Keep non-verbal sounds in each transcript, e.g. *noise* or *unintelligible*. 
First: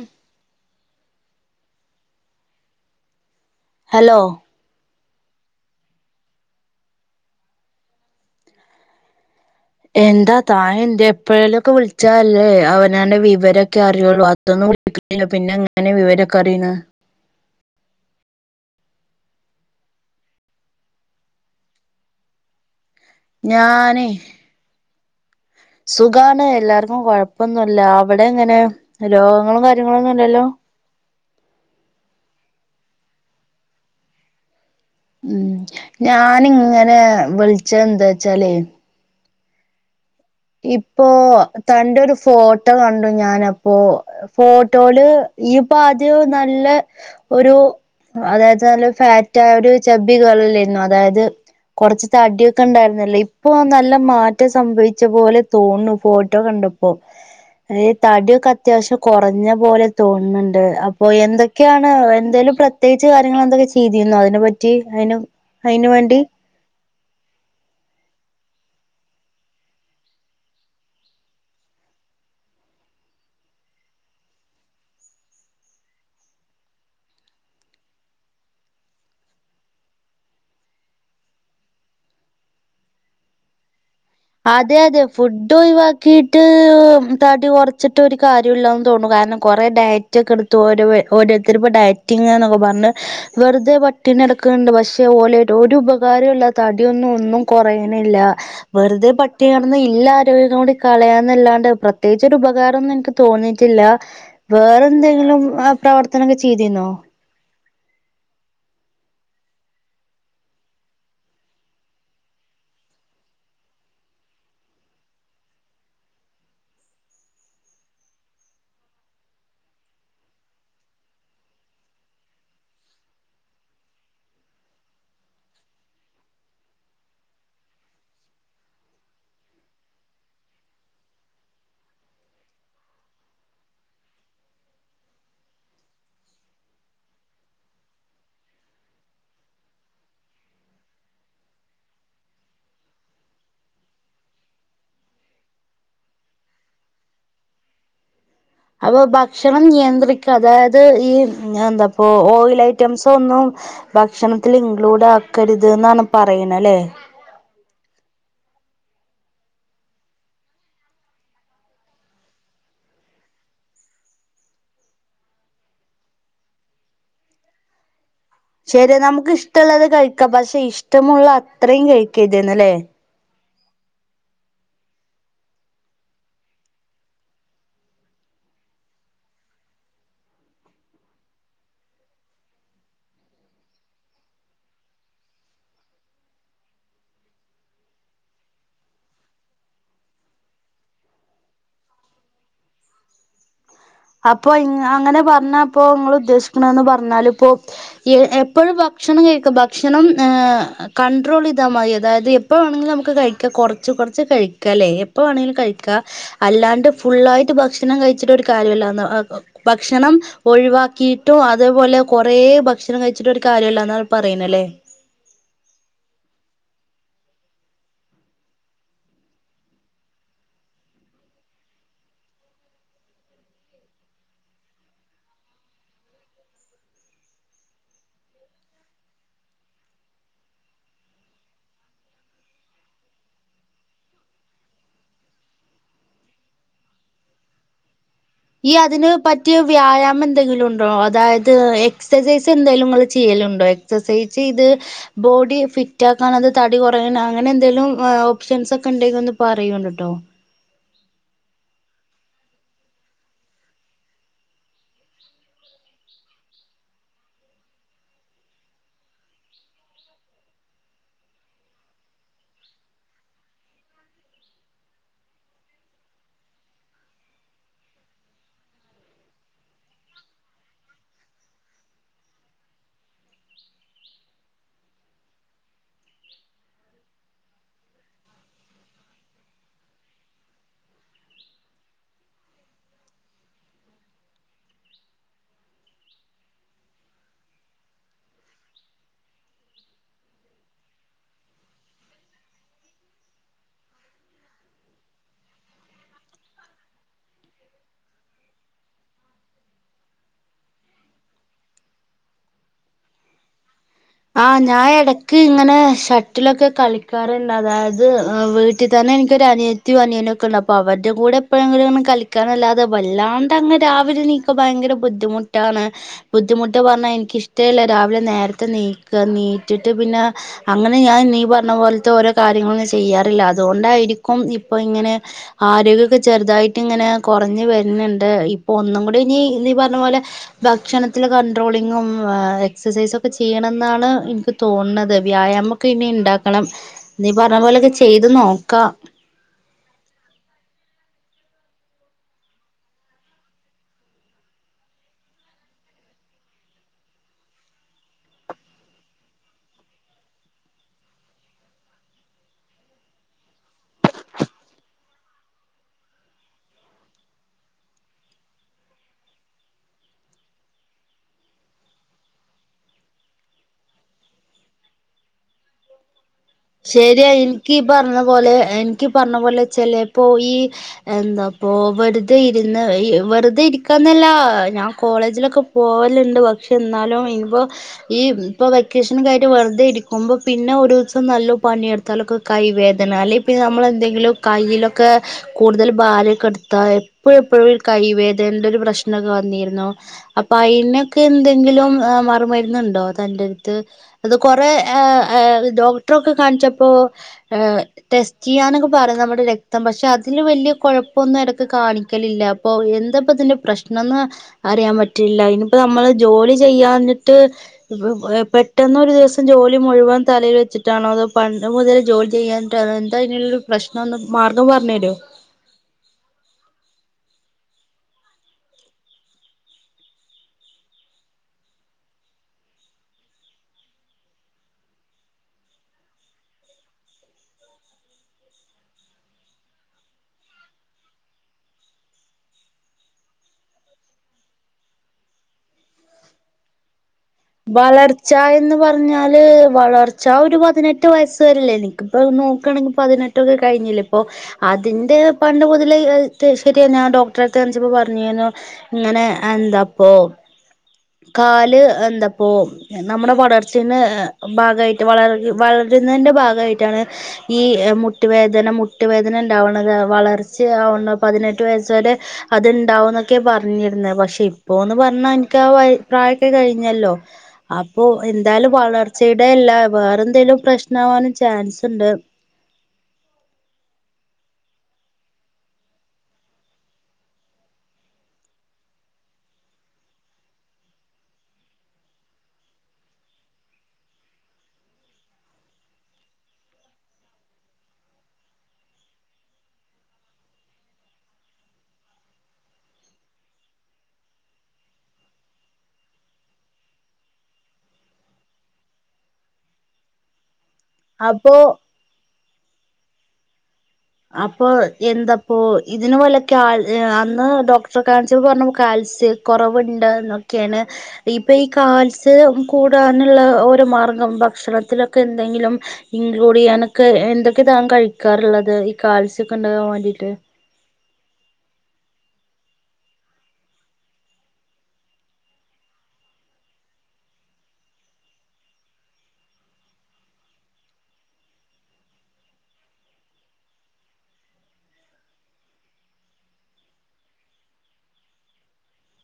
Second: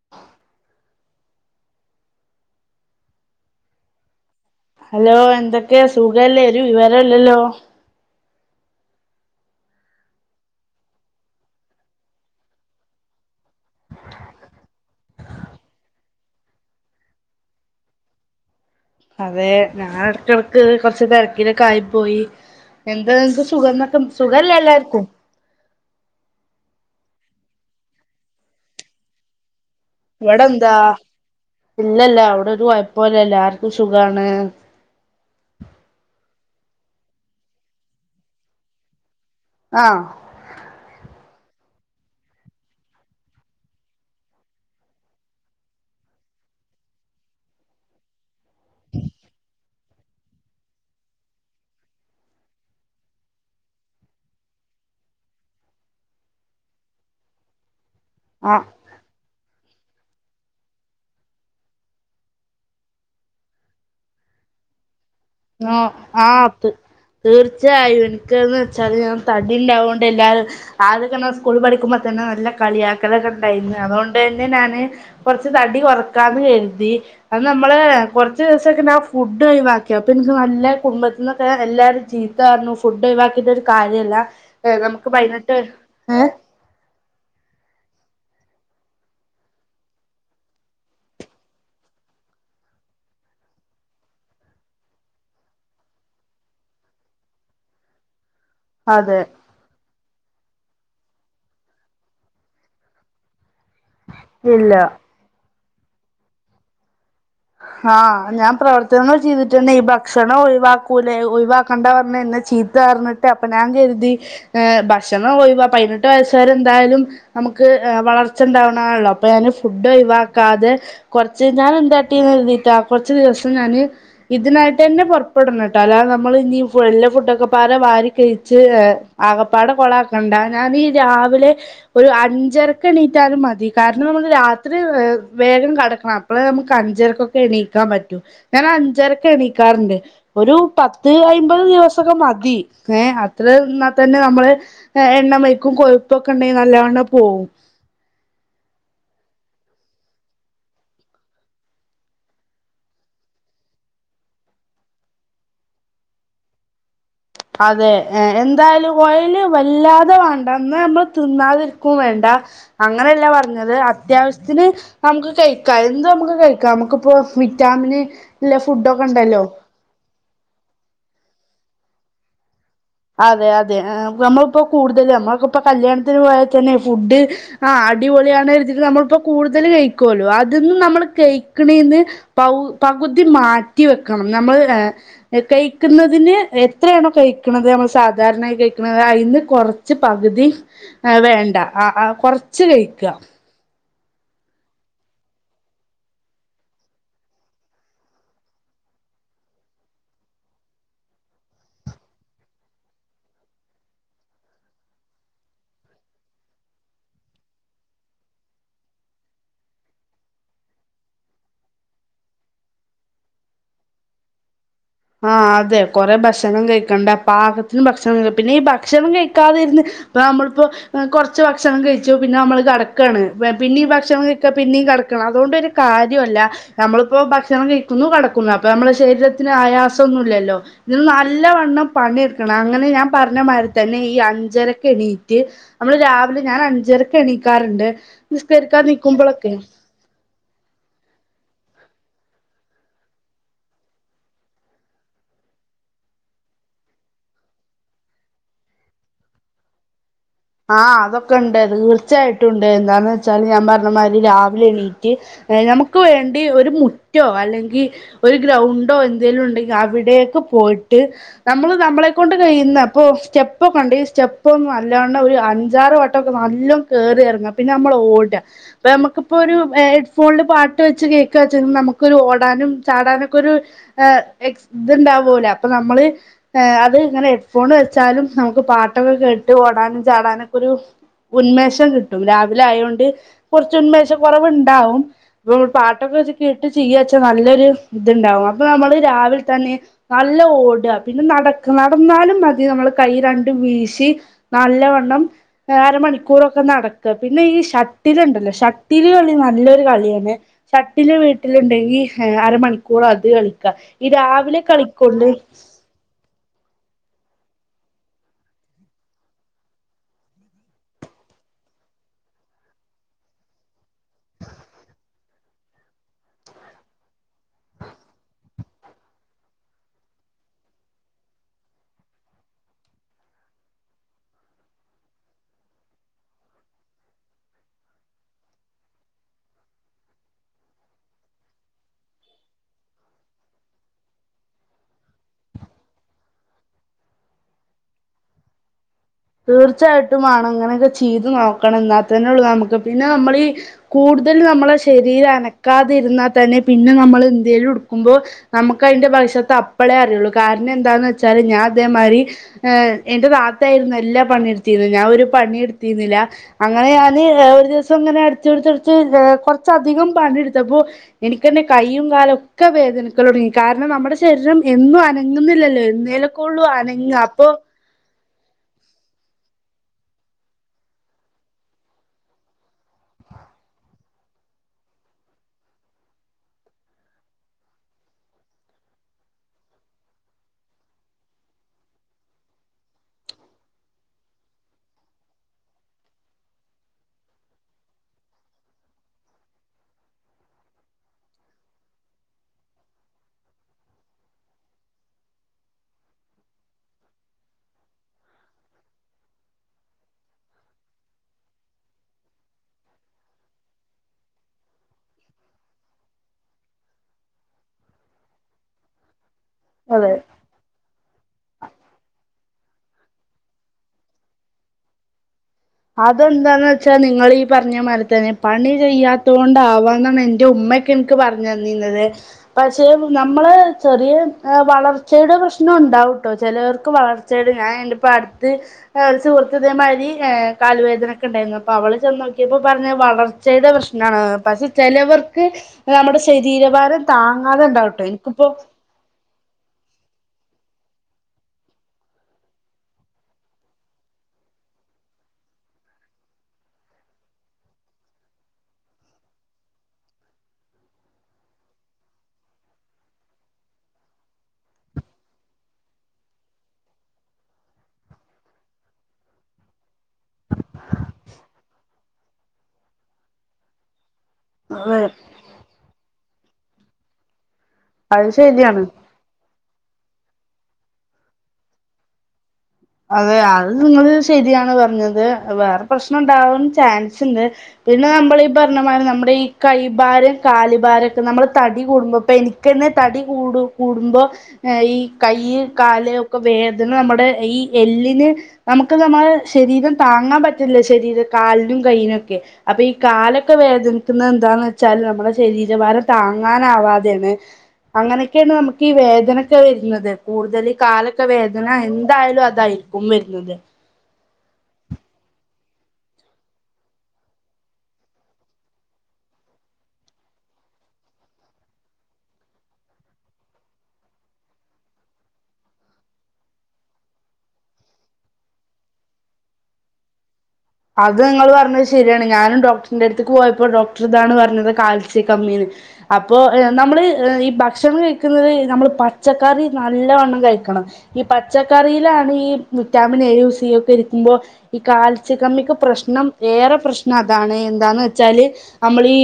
ഉം hello hello എന്തൊക്കെയാ സുഖല്ലേ ഒരു വിവരല്ലല്ലോ എന്താ താ എന്തേ എപ്പോഴേങ്കിലൊക്കെ വിളിച്ചല്ലേ അവനാന്റെ വിവരൊക്കെ അറിയുള്ളു അതൊ *unintelligible* *unintelligible* പിന്നെ എങ്ങനെ വിവരൊക്കെ അറിയാണ് അതെ ഞാൻ ഇടക്കിടക്ക് കൊറച്ച് തിരക്കിലൊക്കെ ആയി പോയി എന്താ നിക്ക് *unintelligible* സുഖല്ലേ എല്ലാർക്കും സുഖണ് എല്ലാർക്കും കുഴപ്പൊന്നുല്ല അവിടെ എങ്ങനെ രോഗങ്ങളും കാര്യകൾ ഇവിടെന്നതാ ഇല്ലല്ല ഇവിട ഒരുകൊഴപ്പൊല്ലഎല്ലാവർക്കും സുഖാണ് മ് ഞാന് ഇങ്ങനെ വിളിച്ചെന്താച്ചാലേ ആ ഇപ്പോ തന്റെ ഒരു ഫോട്ടോ കണ്ടു ഞാനപ്പോ ഫോട്ടോയില് ഇയ്പ്പൊ ആദ്യം നല്ല ഒരു അതായത് നല്ല ഫാറ്റയൊരു ചബ്ബിഗേളല്ലായിരുന്നോ അതായത് കൊറച്ച് തടിയൊക്കെ ഉണ്ടായിരുന്നല്ലോ ഇപ്പൊ നല്ല മാറ്റം സംഭവിച്ചു തടിച്ച പോലെ തോന്ന്ണു ഫോട്ടോ കണ്ടപ്പോ തടിയൊക്കെ ആഹ് അത്യാവശ്യം കുറേ കുറഞ്ഞ പോലെതോന്ന്ണ്ട് അപ്പൊ എന്തൊക്കെയാണ് എന്തേലും പ്രത്യേകിച്ച് കാര്യങ്ങൾ എന്തൊക്കെ ചെയ്തിന്നോ അതിനെ പറ്റി ആയെന്നു ആ ആപ്പ് തീർച്ചയായും ഇനിക്ക് ന്താച്ചാല് ഞാൻ തടി ഉണ്ടാവുകൊണ്ട് എല്ലാരും ആദ്യൊക്കെ സ്കൂൾ പഠിക്കുമ്പോൾ തന്നെ നല്ല കളിയാക്കലൊക്കെ ഇണ്ടായിനിം അതുകൊണ്ട് തന്നെ ഞാന് കൊറച്ച് തടി കൊറക്കാന്ന് കരുതി അത് നമ്മള് കുറച്ചു ദിവസം *unintelligible* ഫുഡ് ബാക്കി അപ്പൊ എനിക്ക് നല്ല കുടുംബത്തിൽന്നൊക്കെ എല്ലാരും ച്ചീത്തറഞ്ഞു ഫുഡ് ഒഴവാക്കീട്ട് ഒരു കാര്യ *unintelligible* അതെ അതെ ഫുഡ് ഏ ഒഴിവാക്കീട്ട് തടി കുറച്ചിട്ട് *unintelligible* കാര്യല്ലെന്ന് തോന്നുണു കാരണം കുറേ ഡയറ്റൊക്കെ എടുത്തു ഓരോ ഓരോരുത്തരു ഇപ്പോ ഡയറ്റിങ് എന്ന് പറഞ്ഞ് *unintelligible* വെറുതെ പട്ടിണികിടന്നക്കുന്നുണ്ട് പക്ഷേ *unintelligible* ഒരു ഉപകാരമുള്ള തടിയൊന്നും ഒന്നും കുറയണില്ല വെറുതെ അതെ പട്ടിണികടന്ന് ഇള്ള ആരോഗ്യം കൂടി കളയാന്നല്ലാണ്ടെ പ്രത്യേകിചൊരു ഉപകാരൊന്നും ഇനിക്ക് തോന്നി ല്ല വേറെ ഇല്ല എന്തെങ്കിലും പ്രവർത്തനൊക്കെ ചെയ്തീനോ ആ ഞാൻ പ്രവർത്തനങ്ങൾ ചെയ്തിട്ടന്നെ ഈ ഭക്ഷണം ഒഴിവാക്കൂലേ ഒഴിവാക്കണ്ട പറഞേ ചീത്തർഞ്ഞിട്ട് അപ്പൊ ഞാൻ കരുതി ഭക്ഷണം പോയി പതിനെട്ട് വയസ്സരെ എന്തായാലും നമുക്ക് വളർച്ച ഉണ്ടാവ്ണാണല്ലോ അപ്പൊ ഞാന് ഫുഡ് ഒഴിവാക്കാതെ കുറച്ച് ഞാൻ എന്ത ണ്ട് കര്തിട്ടാ കുറച്ച് ദിവസം ഞാന് ഇതിനായിട്ട് തന്നെ പുറപ്പെടണം ട്ടാ അല്ലാതെ നമ്മള് ഞ്ഞി വല്ലോം ഫുഡൊക്കെ പാടെ വാരി കഴിച്ച് ആകപ്പാടെ കൊളാക്കണ്ട ഞാൻ ഈ രാവിലെ ഒരു അഞ്ചരക്കെണീറ്റാലും മതി കാരണം ഞമ്മള് രാത്രി വേഗം കടക്കണം അപ്പെളെ ഞമ്മക്ക് അഞ്ചരക്കൊക്കെ എണീക്കാൻ പറ്റും ഞാൻ അഞ്ചരയ്ക്ക് എണീക്കാറുണ്ട് ഒരു പത്ത് അയ്മ്പത് ദിവസെ മതി ഏ അത്രാൽ തന്നെ നമ്മള് എണ്ണ വയ്ക്കും കൊഴപ്പ ഒക്കെ ഉണ്ടെ ന അല്ലണ പോവും അപ്പൊ ഭക്ഷണം നിയന്ത്രിക്ക അതായത് ഈ എന്താപ്പ ഓയിൽ ഐറ്റംസ ഒന്നും ഭക്ഷണത്തിൽ ഇൻക്ലൂഡ് ആക്കരുത് എന്നാണ് പറയണ അല്ലേ അതെ എന്തായാലും കോൽ വല്ലാതെ വേണ്ടന്ന് നമ്മൾ തിന്നാതിരിക്കും വേണ്ട അങ്ങനെ ല്ല പറഞ്ഞത് അത്യാവശ്യത്തിന് നമുക്ക് കഴിക്കാം എന്ത് നമുക്ക് കഴിക്കാം നമുക്കിപ്പോ വിറ്റാമിന് ഇല്ല ശരി ഫുഡൊക്കെ നമുക്ക് ഉണ്ടല്ലോ ഇഷ്ടമുള്ളത് കഴിക്കാം പക്ഷെ ഇഷ്ടമുള്ള അത്രയും കഴിക്കാം ഇതന്നല്ലേ അതെ അതെ നമ്മളിപ്പോ കൂടുതൽ നമ്മക്കിപ്പോ കല്യാണത്തിന് പോയാൽ തന്നെ ഫുഡ് ആ അടിപൊളി നമ്മ കൂടുതൽ കഴിക്കല്ലോ അത് നമ്മ കഴിഞ്ഞതിനു പകുതി മാറ്റി വെക്കണം നമ്മൾ കഴിക്കുന്നതിന് എത്രണോ കഴി കുന്നത് നമ്മൾ സാധാരണായി കഴിക്ക അതിന്ന് കുറച്ച് പകുതി വേണ്ട കുറച്ചു കഴിക്കുക അപ്പൊ അങ്ങനെ പറഞ്ഞാപ്പോ നിങ്ങൾ ഉദ്ദേശിക്കണന്ന് പറഞ്ഞാല ഇപ്പോ എപ്പോഴും ഭക്ഷണം കഴിക്കാം ഭക്ഷണം കണ്ടട്രോൾ ചെയ്താൽ മതി അതായത് എപ്പോഴ വേണെങ്കിലും നമുക്ക് കഴിക്കാം കുറച്ച് റച്ച് കഴിക്കല്ലേ എപ്പാണെങ്കിലും കഴിക്കുക അല്ലാണ്ട് ഫുള്ളായിട്ട് ഭക്ഷണം കഴിച്ചിട്ട ഒരു കാര്യമുണ്ടാവൂല ഭക്ഷണം ഒഴിവാക്കിയിട്ടും അതേപോലെ കുറേ ഭക്ഷണം കഴിച്ചിട്ടും ഒരു കാര്യല്ല എന്ന പറയുന്നല്ലേ ആഹ അതെ കൊറെേ ഭക്ഷണം കഴിക്കണ്ട പാകത്തിന് ഭക്ഷണം കഴിക്ക പിന്നെ ഈ ഭക്ഷണം കഴിക്കാതിരുന്ന് അപ്പ നമ്മളിപ്പോ കുറച്ച് ഭക്ഷണം കഴിച്ചു പിന്നെ നമ്മള് തണുക്കുവാണ് പിന്നെഈ ഭക്ഷണം കഴിക്ക പിന്നെ ടണം അതുകൊണ്ട്ൊരു കാര്യല്ല നമ്മളിപ്പോ ഭക്ഷണം കഴിക്കുന്നു കിടക്കുന്നു അപ്പൊ നമ്മുടെ ശരീരത്തിന് ആയാസം ഒന്നല്ലല്ലോ ഇ നല്ലവണ്ണം പണിെടുക്കണം അങ്ങനെ ഞാൻ പറഞ്ഞ മാതിരി തന്നെ ഈ അഞ്ചര എണീറ്റ് നമ്മള് രാവിലെ ഞാൻ അഞ്ചരക്ക എണീക്കാറുണ്ട് ഈ നിസ്കരിക്കാൻ അതിനന് നിക്കുമ്പളൊക്കെ പറ്റിയ വ്യായാമം എന്തെങ്കിലും ഉണ്ടോ അതായത് എക്സസൈസ് എന്തായാലും ചെയ്യലുണ്ടോ എക്സസൈസ് ഇത് ബോഡി ഫിറ്റ് ആ തടി കുറയാൻ അങ്ങനെ എന്തേലും ഓപ്ഷൻസ് ഒക്കെ ഉണ്ടെങ്ക ഒന്ന് പറയ കേട്ടോ ആഹ് അതൊക്കെ ഉണ്ട് തീർച്ചയായിട്ടും ഉണ്ട് എന്താ വെച്ചാല് ഞാൻ പറഞ്ഞ മാതിരി രാവിലെ എണീറ്റ് നമുക്ക് വേണ്ടി ഒരു മുറ്റോ അല്ലെങ്കിൽ ഒരു ഗ്രൗണ്ടോ എന്തെങ്കലും ഉണ്ടെങ്കിൽ അവിടെയൊക്കെ പോ പോയിട്ട് നമ്മള് നമ്മളെ കൊണ്ട് കയ്യുന്ന പ്പോ സ്റ്റെപ്പക്ക സ്റ്റെപൊക്കെണ്ട് സ്റ്റെപ്പൊന്നാ ണ് ഒര് അഞ്ചാറ് വട്ടൊക്കെ നല്ല കേറി എർങ്ങ പിന്നെ നമ്മളൊടാ ഇപ്പൊ നമ്മക്കിപ്പോരു ഏഹ് *unintelligible* ഫോണില് പാട്ട് വെച്ച് കേക്കാച്ച നമക്കൊരു ഓടാനും ചാടാനൊക്കൊരു ഏഹ് ത് ണ്ടവോലൊ അപ്പ നമ്മള് അത് ഇങ്ങനെ ഹെഡ്ഫോൺ വെച്ചാലും നമക്ക് പാട്ടൊക്കെ കേട്ട് ഓടാനും ചാടാനൊക്കൊരു ഉന്മേഷം കിട്ടും രാവിലായോണ്ട് കൊർച്ച് ഉന്മേഷ കൊറവ്ണ്ടാവും പ്പൊ പാട്ടൊക്കെ ക്കെ കേട്ട് ചെയ്യച്ച നല്ലൊര് ത്ണ്ടാവും അപ്പൊ നമ്മള് രാവിൽ തന്നെ നല്ല ഓടാ പി ന്നെ നടക്കാ നടന്നാലും മതി നമ്മൾ കൈ രണ്ടും വീശി നല്ലവ ണ്ണം ഏഹ് അരമണിക്കൂറൊക്കെ നടക്ക പിന്നെ ഈ ഷട്ടില്ണ്ടല്ലോ ഷട്ടില് കളി നല്ലൊരു ക ളിയാണ് ഷട്ടില് വീട്ടില്ണ്ടങ്കി ഏഹ് അരമണിക്കൂറത് കളിക്കാം ആഹ് ഞാ എടക്ക് ഇങ്ങനെ ഷട്ടിലൊക്കെ കളിക്ക് കറി ണ്ടതായത് വീട്ടി തന്നെ ഇൻക്കൊരനിയത്തിം അനിയനൊക്കെണ്ട് അപ്പൊ അവര്ടെ കൂടെ എപ്പഴെങ്കിലും നമ്മക്ക് കളിക്കാനല്ലാതെ വല്ലാണ്ടങ്ങ് രാവിലെ നീക്ക ഭയങ്കര ബുദ്ധിമുട്ടാണ് ബുദ്ധിമുട്ട് പർഞ്ഞ ന്നെ എനിക്കിഷ്ടവില്ല രാവിലെ നേരത്തെ നീ ക്കാ നീറ്റിട്ട് പിന്നെ അങ്ങനെ ഞാൻ നീ പറഞ്ഞ പോലത്തെ ഓരോ കാര്യങ്ങളൊന്നും ചെയ്യാറില്ല അതുകൊണ്ടായി രിക്കും ഇപ്പോ ഇങ്ങനെ ആരോഗ്യൊക്കെ ചെറുതായിട്ട് ഇങ്ങനെ കൊറഞ്ഞ് വര്ണ് ണ്ട് ഇപ്പോ ഒന്നും *unintelligible* ഇനി നീ പറഞ്ഞപോലെ ഭക്ഷണത്തില് കൺട്രോളിങ്ങും എക്‌സസൈസൊക്കെ ചെയ്യണ ന്നാണ് എനിക്ക് തോന്ന്ണത് വ്യായാമൊക്കെ ഇനി ഇണ്ടാക്കണം നീ പറഞ്ഞ പോലെയൊക്കെ ചെയ്ത് നോക്കാം തീർച്ചാട്ടും വാണം ഇങ്ങനെയൊക്കെ ചെയ്ത് നോക്കണം എന്നാത്തന്നെ ഉള്ളൂ നമുക്ക് പിന്നെ നമ്മളി ഈ കൂടുതൽ നമ്മള് ശരീരം അനക്കാതിരുന്നാ തന്നെ പിന്നെ നമ്മള് എന്തേലും എടുക്കുമ്പോ നമുക്കതിന്റെ ഭവിഷത്താ അപ്പളേ അറിയുള്ളൂ കാരണം എന്താന്ന് വെച്ചാല് ഞാൻ അതേതിരി ഏഹ് എന്റെ താത്തായി ആയിരുന്നു എല്ലാ പണി എടുത്തിര്ന്നെ ഞാൻ ഒരു പണിയും എടുത്തിരുന്നില്ല അങ്ങനെ ഞാന് ഒരു ദിവസം ഇങ്ങനെ അടുത്തടുത്തടുത്ത് കൊറച്ചധികം പണിയെടുത്തപ്പോ എനിക്കന്നെ കയ്യും കാലുഒക്കെ വേദനിക്കല് തൊടങ്ങി കാരണം ന മ്മടെ ശരീരം എന്നും അനങ്ങുന്നില്ലല്ലോ എന്നേലും ശരിയാ എനിക്ക് പറഞ്ഞ പോലെ എനിക്ക് പറഞ്ഞ പോലെ ചെലേപ്പോ ഈ എന്താപ്പോ വെറുതെ ഇരുന്ന് ഇ വെറുതെ ഇരിക്കാന്നല്ല ഞാൻ കോളേജിലൊക്കെ പോവല്ണ്ട് പക്ഷെ എന്നാലും ഇനിപ്പോ ഈ *unintelligible* ഇപ്പൊ വെക്കേഷനൊകായിട്ട് വെറ്തെ ഇരിക്കുമ്പോ പിന്നെ ഒരുസം നല്ല പണിയെടുത്താലൊക്കെ കൈ വേദന അല്ലെെ പിന്നെ നമ്മളെന്തെങ്കിലും കയ്യിലൊക്കെ കൂടുതൽ ഭാരക്കെട് ദ എപ്പഴു എപ്പഴും കൈവേദൻ്റൊരു പ്രശ്നം വന്നിരുന്നു. അപ്പൊ അയിനൊക്കെ എന്തെ ങ്കിലും മറുമര്ന്നുണ്ടോ തന്റട്ത്ത് അത് കൊറേ ഏ ഏ ഡോക്ടറ കാണിച്ചപ്പോ ഏ ടെസ്റ്റയ്യാനൊക്കെ പറിം നമ്മുടെ രക്തം പക്ഷെ അതില് വലിയ കുഴപ്പൊന്ന് എടക്ക് കാണിക്കലില്ലപ്പൊ എന്ത പതിന് പ്രശ്നംന്ന് അറിയാൻ പറ്റില്ല. ഇനിപ്പോ നമ്മൾ ജോ പൊലി ചെയ്യാഞ്ഞിട്ട് *unintelligible* പെട്ടെന്നൊരു ദിവസം ജോലി അതെ മുഴുവൻ തലയിൽ വെച്ചിട്ടാണോ അതോ പണ്ട് മുതൽ ജോലി ചെയ്യാൻട്ടാണോ എന്താ അയ്നുള്ള പ്രശ്നംന്ന് മാർഗം പറഞ്ഞരോ? അതെന്താന്ന് വെച്ചാ നിങ്ങളീ പറഞ്ഞമാരി തന്നെ പണി ചെയ്യാത്തോണ്ടാവാണം എൻ്റെ ഉ മ്മക്കൻക്ക് പറഞ്ഞന്നീന്നത് പക്ഷെ നമ്മള് ചെറിയ വളർച്ചയുടെ പ്രശ്ന *unintelligible* ഉണ്ടാവും ട്ടോ ചെലോർക്ക് വളർച്ചയട് ഞാന്പ്പട്ത്ത് ഒരു സുഹൃത്ത് ഇതേമാരി കാല് വേദനൊക്കെണ്ടായിരുന്നു അപ്പൊ അവള് ചെന്നോക്കിയപ്പോ പറഞ്ഞ വളർച്ചയുടെ പ്രശ്നാണ് പക്ഷെ ചെലവർക്ക് നമ്മുടെ ശരീരഭാരം താങ്ങാതെ ഉണ്ടാവട്ടോ വളർച്ച എനിക്കിപ്പോ എന്ന് പറഞ്ഞാല് വളർച്ച ട്ടാ ഒരു പതിനെട്ട് വയസ്സ് വരല്ലേ നിക്ക്പ്പോ നോക്കാണെങ്കി പതിനെട്ടൊക്കെ കഴിഞ്ഞില്ലേ ഇപ്പോ അതിന്റെ പണ്ട് മുതലേ *unintelligible* ശെരിയ ഞാൻ ഡോക്‌ട്രട്ത്ത് കാൺച്ചപ്പോ പറഞ്ഞീനു ഇങ്ങനെ എന്താപ്പോ *unintelligible* കാല് എന്താപ്പോ നമ്മ്ടെ വളർച്ചെന്ന്‌ ഭാഗായിട്ട് വളർ വള ത് ന്നേന്റെ ഭാഗായിട്ടാണ് ഈ മുട്ടുവേദന മുട്ടുവേദന ഉണ്ടാവ്ണത് വളർച്ച പതിനെട്ട് വയസ് വരെ അത്ണ്ടാവന്നൊക്കെ പറഞ്ഞിര്ന്നെ പക്ഷെ ഇപ്പോന്ന് പറ പ്രയൊക്കെ കഴിഞ്ഞല്ലോ അപ്പോ അത് എന്താലും ശരിയാണ് വളർചേടല്ലാ വേറെ എന്തേലും പ്രശ്നവാനും ചാൻസ്ണ്ട്. അതെ അത് നിങ്ങള് ശരിയാണ് പറഞ്ഞത് വേറെ പ്രശ്നം ഉണ്ടാവും ചാൻസ്ണ്ട് പിന്നെ നമ്മൾ ഈ പറഞ്ഞമാരി നമ്മ്ടെ ഈ കൈഭാരം കാലു ഭാരൊക്കെ നമ്മള് തടി കൂടുമ്പോ പെനിക്കന്നെ *unintelligible* തടി കൂടു കൂടുമ്പോ *unintelligible* ഈ കൈയ്യ് കാല് *unintelligible* വേദന നമ്മടെ ഈ എല്ലിന് നമുക്ക് നമ്മളെ ശരീരം താങ്ങാൻ പറ്റില്ല ശരീര കാൽ നും കയ്യിനൊക്കെ അപ്പൊ ഈ കാലൊക്കെ വേദനിക്കുന്നത് എന്താന്നെച്ചാല് നമ്മുടെ ശരീരഭാരം താങ്ങാനാവാതേണ്. അങ്ങനൊക്കെയാണ് നമുക്ക് ഈ വേദനൊക്കെ വരുന്നത് കൂടുതൽ കാലൊക്കെ അപ്പോ വേദന എന്തായാലും അതായിരിക്കും വര്ന്നത് അപ്പൊ എന്താപ്പോ ഇതിന് വല്ല കാ *unintelligible* അന്ന് ഡോക്ടറെ കാൺച്ചപ്പോ പറഞ്ഞ *unintelligible* സ് കൊറവ്ണ്ട്നൊക്കെണ് ഇപ്പൊ ഈ കാൽസ് കൂടാന്ള്ള ഒരു മ *unintelligible* ഭക്ഷണത്തിലൊക്കെന്തെങ്കിലും ഇൻക്ലൂഡെയ്യാനൊക്കെ എ എന്തൊക്കെ താൻ കഴിക്കാറ്ള്ളത് കാൽസ്യക്കെ ഉണ്ടാകാൻ വാണ്ടിട്ട് അത് ഇങ്ങൾ പറഞ്ഞത് ശരിയാണ് ഞാനും ഡോക്ട്രിന്റെ ടുത്ത്ക്ക് പോയപ്പോ ഡോക്ട്രർതാണ് പറഞ്ഞത് കാൽസ്യ കമ്മീന്ന് അപ്പോ നമ്മള് ഈ ഭക്ഷണം കഴിക്കുന്നത് നമ്മള് പച്ചക്കറി നല്ലവണ്ണം കഴിക്കണം ഈ പച്ചക്കറിയിലാണ് ഈ വിറ്റാമിൻ എ യു സി ഒക്കെ ഇരിക്കുമ്പോ ഈ കാൽ ൽസ്യ കമ്മിക്ക് പ്രശ്നം ഏറെ പ്രശ്നം അതാണ് എന്താ വെച്ചാല് നമ്മളീ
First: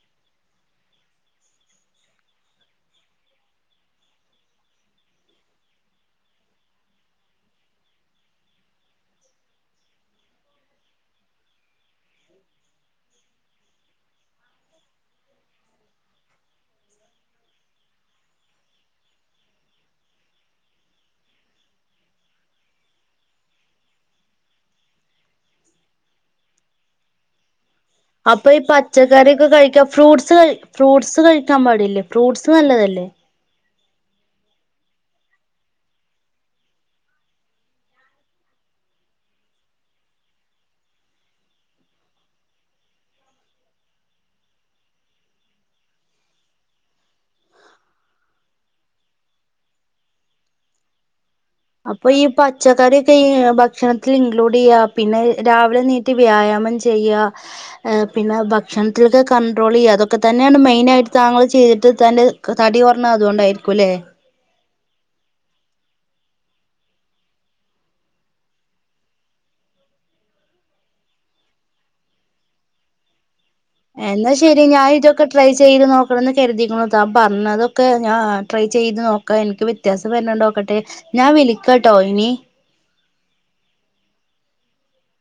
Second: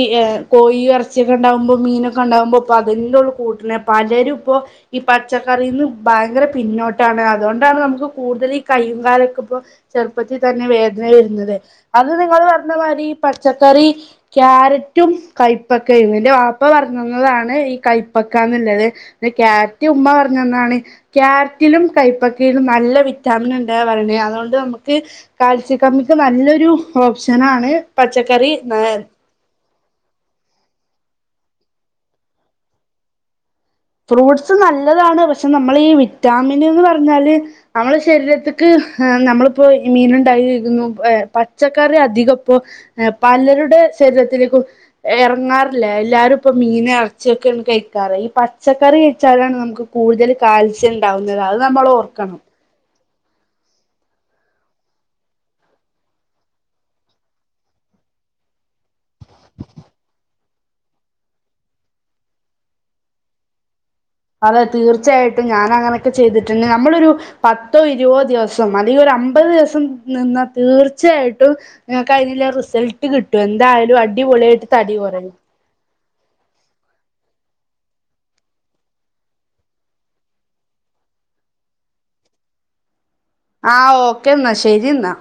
കോ ഇറച്ചിയൊക്കെ ണ്ടാവുമ്പോ മീനൊക്കെ ണ്ടാകുമ്പോ പ്പൊ അതന്നെ ഉള്ളൂ കൂട്ടണ് പലരും ഇപ്പോ ഈ പച്ചക്കറിന്നും ഭയങ്കര പിന്നോട്ടാണ് അതുകൊണ്ടാണ് നമുക്ക് കൂടുതൽ ഈ കയ്യും കാലൊക്കെ ഇപ്പോ ചെറുപ്പത്തിൽ തന്നെ വേ ര *unintelligible* അത് നിങ്ങൾ പറഞ്ഞ മാരി പച്ചക്കറി കാരറ്റും, കൈപക്കാ ഇന്നിന്റെ വാപ്പ പറഞ്ഞന്നതാണ് ഈ കൈപ്പക്കന്നുള്ളത് ക്യാരറ്റ് ഉമ്മ പറഞ്ഞന്നാണ് ക്യാരറ്റിലും, കൈപ്പക്കീലും നല്ല വിറ്റാമിൻ ഉണ്ടേ പറീണേ അതുകൊണ്ട് നമുക്ക് കാൽസ്യ കമ്മിക്ക് നല്ലൊരു ഓപ്ഷനാണ് അപ്പൊ ഈ പച്ചക്കറി പച്ചക്കറീക്കെ കഴിക്കാ ഫ്രൂട്ടസ് കഴി ഫ്രൂട്സ് കഴിക്കാൻ പാടില്ലേ ഫ്രൂട്സ് നല്ലതല്ലേ ഫ്രൂട്സ് നല്ലതാണ് പക്ഷെ നമ്മളീ വിറ്റാമിന്ന് പറഞ്ഞാല് നമ്മളെ ശരീരത്തിക്ക് നമ്മളിപ്പോ മീനുണ്ടാക്കി കഴിക്കുന്നു പച്ചക്കറി അധികം ഇപ്പോ പലരുടെ ശരീരത്തിലേ ഇറങ്ങാറില്ല എല്ലാരും ഇപ്പ മീൻ ഇറച്ചിയൊക്കെയാണ് കഴിക്കാറ് ഈ പ പച്ചക്കറി കഴിച്ചാലാണ് നമുക്ക് കൂടുതൽ കാൽസ്യം ഉണ്ടാവുന്നത് അത് നമ്മൾ അപ്പൊ ഈ ഓർക്കണം പച്ചക്കറി ഭക്ഷണത്തിൽ ഇൻക്ലൂഡ് ചെയ്യാ പിന്നെ രാവിലെ നീറ്റ് വ്യായാമം ചെയ്യാ പിന്നെ ഭക്ഷണത്തിലൊക്കെ കണ്ട്രോൾ ചെയ്യുക അതൊക്കെ തന്നെയാണ് മെയിൻ ആയിട്ട് താങ്കൾ ചെയ്തിട്ട് തന്റെ തടി കൊറണ ആ അതൊണ്ടായിരിക്കുംല്ലേ അത തീർച്ചയായിട്ടും ഞാന ങ്ങനെയൊക്കെ ചെയ്തിട്ടുണ്ടെ നമ്മളൊരു പത്തോ ഇരുപോ ദിവസം അല്ലെങ്കിൽ ഒരു അമ്പത് ദിവസം നിന്നാ തീർച്ചയായിട്ടും നിങ്ങൾക്ക് അയ്നുള്ള റിസൾട്ട് കിട്ടും എന്തായാലും എന്നാ ശരി അടിപൊളിയായിട്ട് ഞാൻ തടി ഇതൊക്കെ കുറയും ട്രൈ ചെയ്ത് നോക്കണംന്ന് കരുതിക്ക്ണൂ ത ന്നാതൊക്കെ ഞാ ട്രൈ ചെയ്ത് നോക്കാ എനിക്ക് വ്യത്യാസം വരുന്നുണ്ടോ നോക്കട്ടെ ഞാൻ വിളിക്കട്ടോ ഇനി ആ ഓക്കേ ന്നാ ശരി ന്നാ